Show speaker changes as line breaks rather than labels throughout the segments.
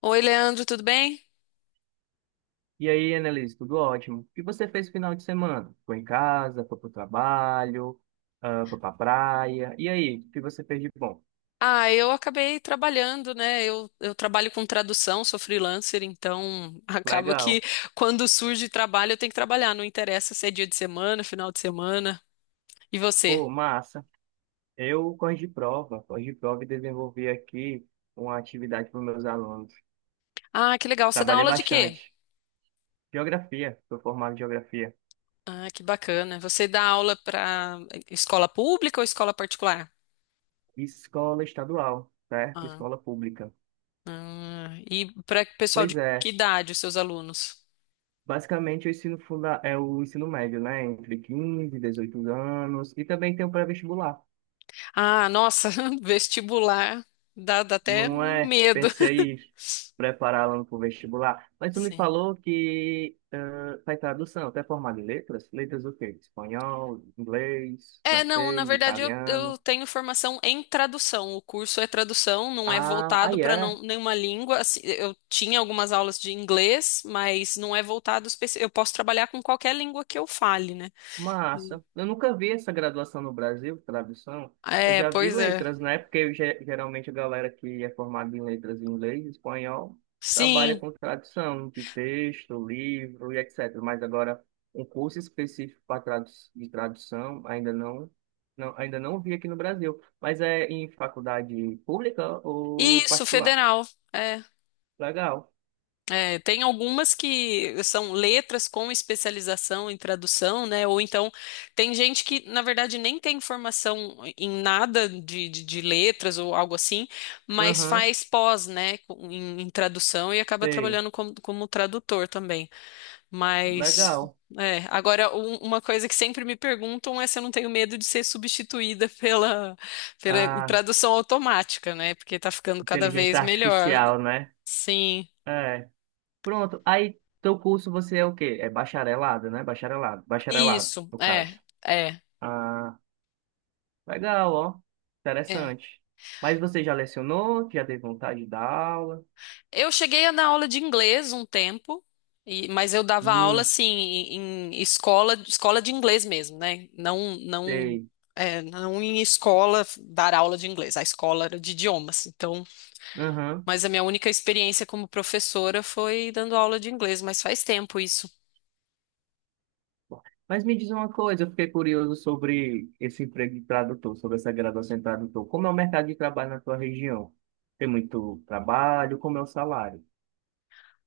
Oi, Leandro, tudo bem?
E aí, Annelise, tudo ótimo? O que você fez no final de semana? Foi em casa, foi pro trabalho, ah, foi pra praia. E aí, o que você fez de bom?
Ah, eu acabei trabalhando, né? Eu trabalho com tradução, sou freelancer, então acaba que
Legal.
quando surge trabalho eu tenho que trabalhar, não interessa se é dia de semana, final de semana. E você?
Pô, massa. Eu, corrigi prova e desenvolvi aqui uma atividade para meus alunos.
Ah, que legal. Você dá
Trabalhei
aula de quê?
bastante. Geografia, sou formado em geografia.
Ah, que bacana. Você dá aula para escola pública ou escola particular?
Escola estadual, certo?
Ah,
Escola pública.
ah, e para pessoal de
Pois
que
é.
idade, os seus alunos?
Basicamente, o ensino funda é o ensino médio, né? Entre 15 e 18 anos. E também tem o pré-vestibular.
Ah, nossa, vestibular dá até
Não
um
é?
medo.
Pensei em prepará-la para o vestibular. Mas tu me
Sim.
falou que faz tradução, até formado em letras? Letras o quê? Espanhol, inglês,
É, não, na
francês,
verdade eu
italiano.
tenho formação em tradução. O curso é tradução, não é
Ah,
voltado
aí
para
é.
nenhuma língua. Assim, eu tinha algumas aulas de inglês, mas não é voltado eu posso trabalhar com qualquer língua que eu fale, né? Sim.
Massa. Eu nunca vi essa graduação no Brasil, tradução. Eu
É,
já vi
pois é.
letras, né? Porque eu, geralmente a galera que é formada em letras em inglês, espanhol, trabalha
Sim,
com tradução de texto, livro e etc. Mas agora, um curso específico para tradu de tradução, ainda não, não, ainda não vi aqui no Brasil. Mas é em faculdade pública ou
isso,
particular?
federal. É.
Legal.
É, tem algumas que são letras com especialização em tradução, né? Ou então tem gente que, na verdade, nem tem formação em nada de letras ou algo assim, mas
Aham,
faz pós, né, em, em tradução e acaba
sei.
trabalhando como, como tradutor também. Mas,
Legal.
é, agora, uma coisa que sempre me perguntam é se eu não tenho medo de ser substituída pela, pela
Ah,
tradução automática, né? Porque tá ficando cada
inteligência
vez melhor.
artificial, né?
Sim.
É. Pronto. Aí, teu curso você é o quê? É bacharelado, né? Bacharelado. Bacharelado,
Isso,
no caso.
é,
Ah, legal, ó.
é.
Interessante. Mas você já lecionou? Já teve vontade de dar aula?
Eu cheguei a dar aula de inglês um tempo, mas eu dava aula
Hum,
assim em, em escola, escola de inglês mesmo, né? Não, não,
sei.
é, não em escola dar aula de inglês. A escola era de idiomas, então.
Aham.
Mas a minha única experiência como professora foi dando aula de inglês, mas faz tempo isso.
Mas me diz uma coisa, eu fiquei curioso sobre esse emprego de tradutor, sobre essa graduação em tradutor. Como é o mercado de trabalho na tua região? Tem muito trabalho? Como é o salário?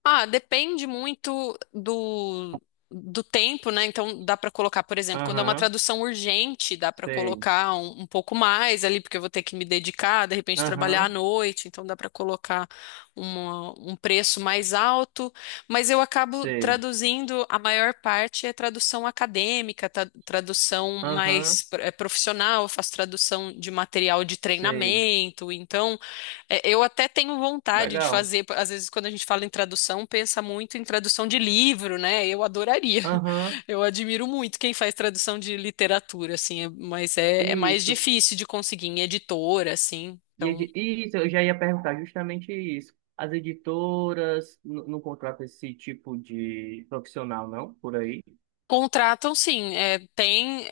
Ah, depende muito do, do tempo, né? Então dá para colocar, por exemplo, quando é uma
Aham,
tradução urgente, dá para
sei.
colocar um pouco mais ali, porque eu vou ter que me dedicar, de repente trabalhar à
Aham,
noite, então dá para colocar um preço mais alto. Mas eu acabo
sei.
traduzindo, a maior parte é tradução acadêmica, tradução
Aham,
mais profissional, eu faço tradução de material de
sei.
treinamento, então. É, eu até tenho vontade de
Legal.
fazer, às vezes quando a gente fala em tradução, pensa muito em tradução de livro, né? Eu adoraria.
Aham,
Eu admiro muito quem faz tradução de literatura, assim, mas é, é mais
isso.
difícil de conseguir em editora, assim.
E
Então,
isso, eu já ia perguntar justamente isso. As editoras não contratam esse tipo de profissional, não, por aí?
contratam sim, é, tem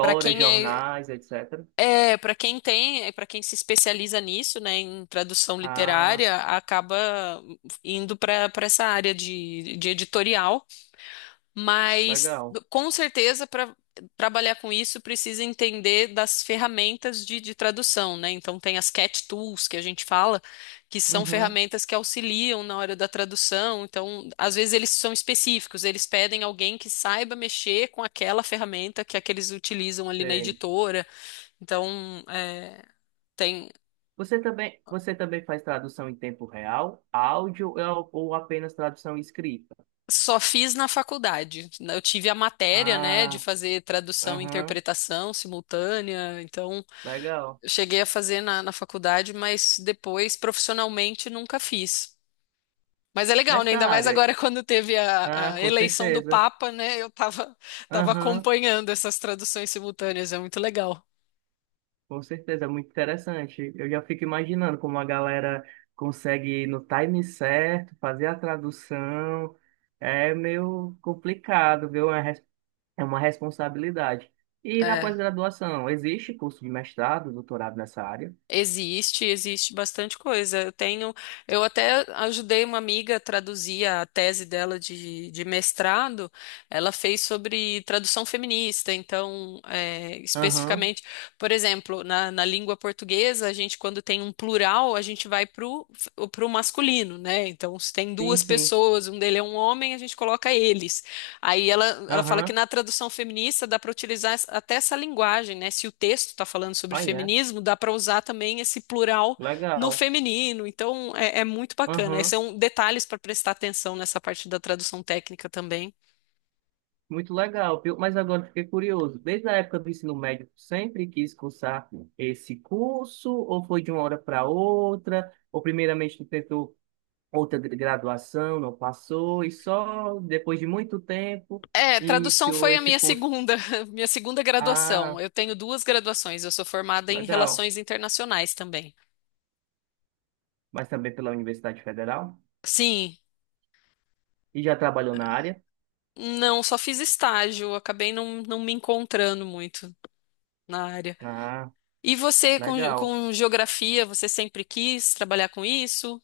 para quem é,
jornais, etc.
é para quem tem, para quem se especializa nisso, né, em tradução
Ah,
literária, acaba indo para para essa área de editorial. Mas
legal.
com certeza para trabalhar com isso precisa entender das ferramentas de tradução, né? Então tem as cat tools que a gente fala, que são
Uhum,
ferramentas que auxiliam na hora da tradução. Então, às vezes eles são específicos, eles pedem alguém que saiba mexer com aquela ferramenta que é que eles utilizam ali na
sei.
editora. Então, é, tem.
Você também faz tradução em tempo real, áudio ou apenas tradução escrita?
Só fiz na faculdade. Eu tive a matéria, né, de
Ah,
fazer tradução e
aham,
interpretação simultânea, então
legal.
eu cheguei a fazer na, na faculdade, mas depois, profissionalmente, nunca fiz. Mas é legal, né?
Nessa
Ainda mais
área,
agora quando teve
ah,
a
com
eleição do
certeza.
Papa, né? Eu tava, tava
Aham.
acompanhando essas traduções simultâneas, é muito legal.
Com certeza, é muito interessante. Eu já fico imaginando como a galera consegue ir no time certo, fazer a tradução. É meio complicado, viu? É uma responsabilidade. E na
É.
pós-graduação, existe curso de mestrado, doutorado nessa área?
Existe, existe bastante coisa. Eu tenho, eu até ajudei uma amiga a traduzir a tese dela de mestrado. Ela fez sobre tradução feminista, então, é,
Aham,
especificamente, por exemplo, na, na língua portuguesa, a gente, quando tem um plural, a gente vai pro, pro masculino, né? Então, se tem
sim,
duas
sim.
pessoas, um dele é um homem, a gente coloca eles. Aí ela fala que
Aham,
na tradução feminista dá para utilizar até essa linguagem, né? Se o texto está falando sobre
aí é.
feminismo, dá para usar também esse plural no
Legal.
feminino. Então é, é muito bacana. Esses
Aham.
são detalhes para prestar atenção nessa parte da tradução técnica também.
Muito legal, viu? Mas agora eu fiquei curioso. Desde a época do ensino médio, tu sempre quis cursar esse curso, ou foi de uma hora para outra, ou primeiramente tu tentou outra graduação, não passou, e só depois de muito tempo
É, tradução
iniciou
foi a
esse
minha
curso.
segunda, minha segunda graduação.
Ah,
Eu tenho duas graduações. Eu sou formada em
legal.
relações internacionais também.
Mas também pela Universidade Federal?
Sim,
E já trabalhou na área?
não, só fiz estágio. Acabei não, não me encontrando muito na área.
Ah,
E você
legal.
com geografia, você sempre quis trabalhar com isso?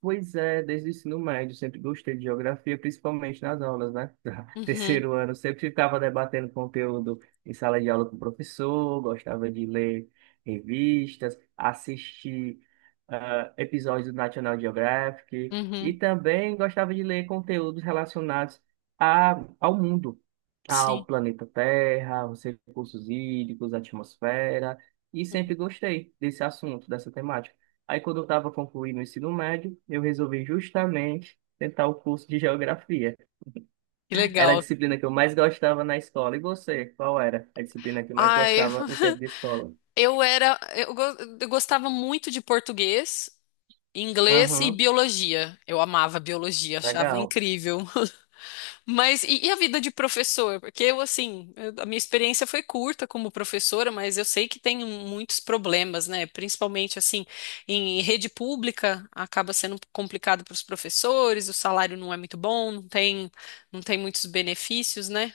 Pois é, desde o ensino médio, sempre gostei de geografia, principalmente nas aulas, né?
Uhum,
Terceiro ano, sempre ficava debatendo conteúdo em sala de aula com o professor, gostava de ler revistas, assistir episódios do National Geographic e
uhum,
também gostava de ler conteúdos relacionados ao mundo, ao
sim.
planeta Terra, os recursos hídricos, a atmosfera, e
Uhum.
sempre gostei desse assunto, dessa temática. Aí, quando eu estava concluindo o ensino médio, eu resolvi justamente tentar o curso de geografia.
Que
Era a
legal.
disciplina que eu mais gostava na escola. E você, qual era a disciplina que mais
Ai,
gostava no tempo de escola?
eu era, eu gostava muito de português, inglês e
Aham,
biologia. Eu amava biologia, achava
legal.
incrível. Mas e a vida de professor? Porque eu, assim, a minha experiência foi curta como professora, mas eu sei que tem muitos problemas, né? Principalmente, assim, em rede pública, acaba sendo complicado para os professores, o salário não é muito bom, não tem, não tem muitos benefícios, né?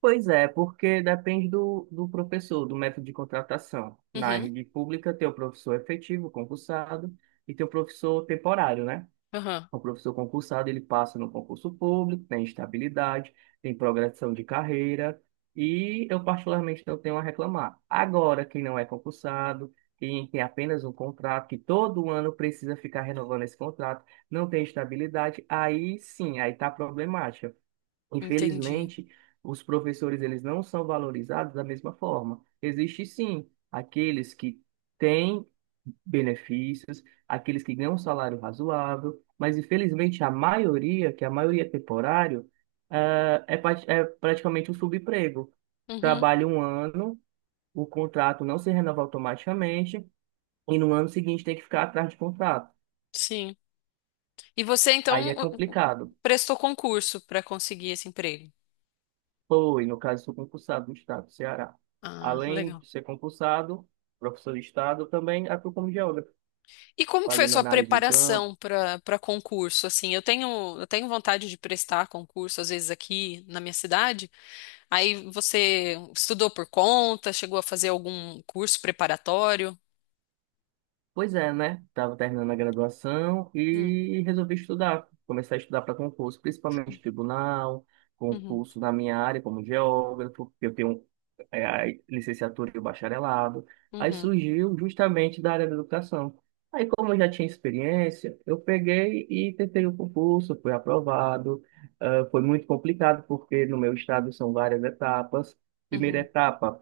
Pois é, porque depende do professor, do método de contratação. Na
Uhum,
rede pública, tem o professor é efetivo, concursado, e tem o professor temporário, né?
aham,
O professor concursado, ele passa no concurso público, tem estabilidade, tem progressão de carreira e eu particularmente não tenho a reclamar. Agora, quem não é concursado, quem tem apenas um contrato, que todo ano precisa ficar renovando esse contrato, não tem estabilidade, aí sim, aí está problemático.
entendi.
Infelizmente, os professores eles não são valorizados da mesma forma. Existe sim aqueles que têm benefícios, aqueles que ganham um salário razoável, mas infelizmente a maioria, que é a maioria é temporário, é praticamente um subemprego.
Uhum,
Trabalha um ano, o contrato não se renova automaticamente e no ano seguinte tem que ficar atrás de contrato.
sim. E você,
Aí
então,
é complicado.
prestou concurso para conseguir esse emprego?
Foi, no caso, sou concursado do Estado do Ceará.
Ah,
Além
legal.
de ser concursado, professor de Estado, também atuo como geógrafo,
E como que foi a
fazendo
sua
análise de campo.
preparação para para concurso? Assim, eu tenho vontade de prestar concurso às vezes aqui na minha cidade. Aí você estudou por conta, chegou a fazer algum curso preparatório?
Pois é, né? Estava terminando a graduação
Hum,
e resolvi estudar. Começar a estudar para concurso, principalmente tribunal,
uhum,
concurso na minha área como geógrafo, porque eu tenho é, a licenciatura e o bacharelado. Aí
uhum,
surgiu justamente da área da educação. Aí, como eu já tinha experiência, eu peguei e tentei o concurso, fui aprovado. Ah, foi muito complicado, porque no meu estado são várias etapas. Primeira
uhum,
etapa,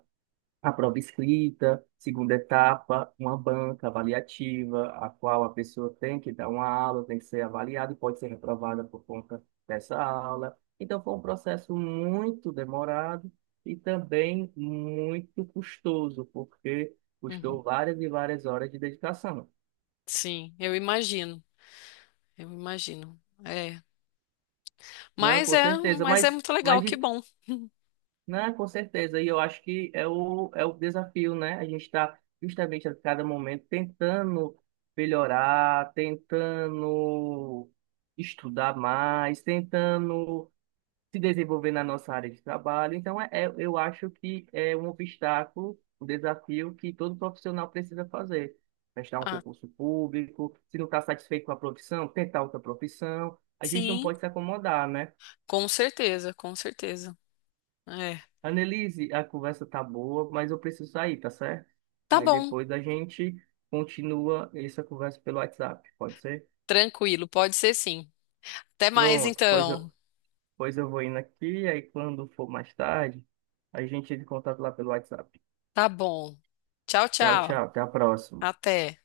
a prova escrita, segunda etapa, uma banca avaliativa, a qual a pessoa tem que dar uma aula, tem que ser avaliada e pode ser reprovada por conta dessa aula. Então, foi um processo muito demorado e também muito custoso, porque
uhum.
custou várias e várias horas de dedicação.
Sim, eu imagino, eu imagino. É,
Não,
mas
com
é,
certeza,
mas é muito
mas
legal, que
de
bom.
Né, com certeza. E eu acho que é o desafio, né? A gente está justamente a cada momento tentando melhorar, tentando estudar mais, tentando se desenvolver na nossa área de trabalho. Então, eu acho que é um obstáculo, um desafio que todo profissional precisa fazer. Prestar um
Ah,
concurso público, se não está satisfeito com a profissão, tentar outra profissão. A gente não
sim,
pode se acomodar, né?
com certeza, com certeza. É,
Annelise, a conversa tá boa, mas eu preciso sair, tá certo?
tá
Aí
bom,
depois a gente continua essa conversa pelo WhatsApp, pode ser?
tranquilo, pode ser sim. Até mais
Pronto, pois eu,
então.
pois eu vou indo aqui, aí quando for mais tarde, a gente entra em contato lá pelo WhatsApp.
Tá bom. Tchau,
Tchau,
tchau.
tchau, até a próxima.
Até.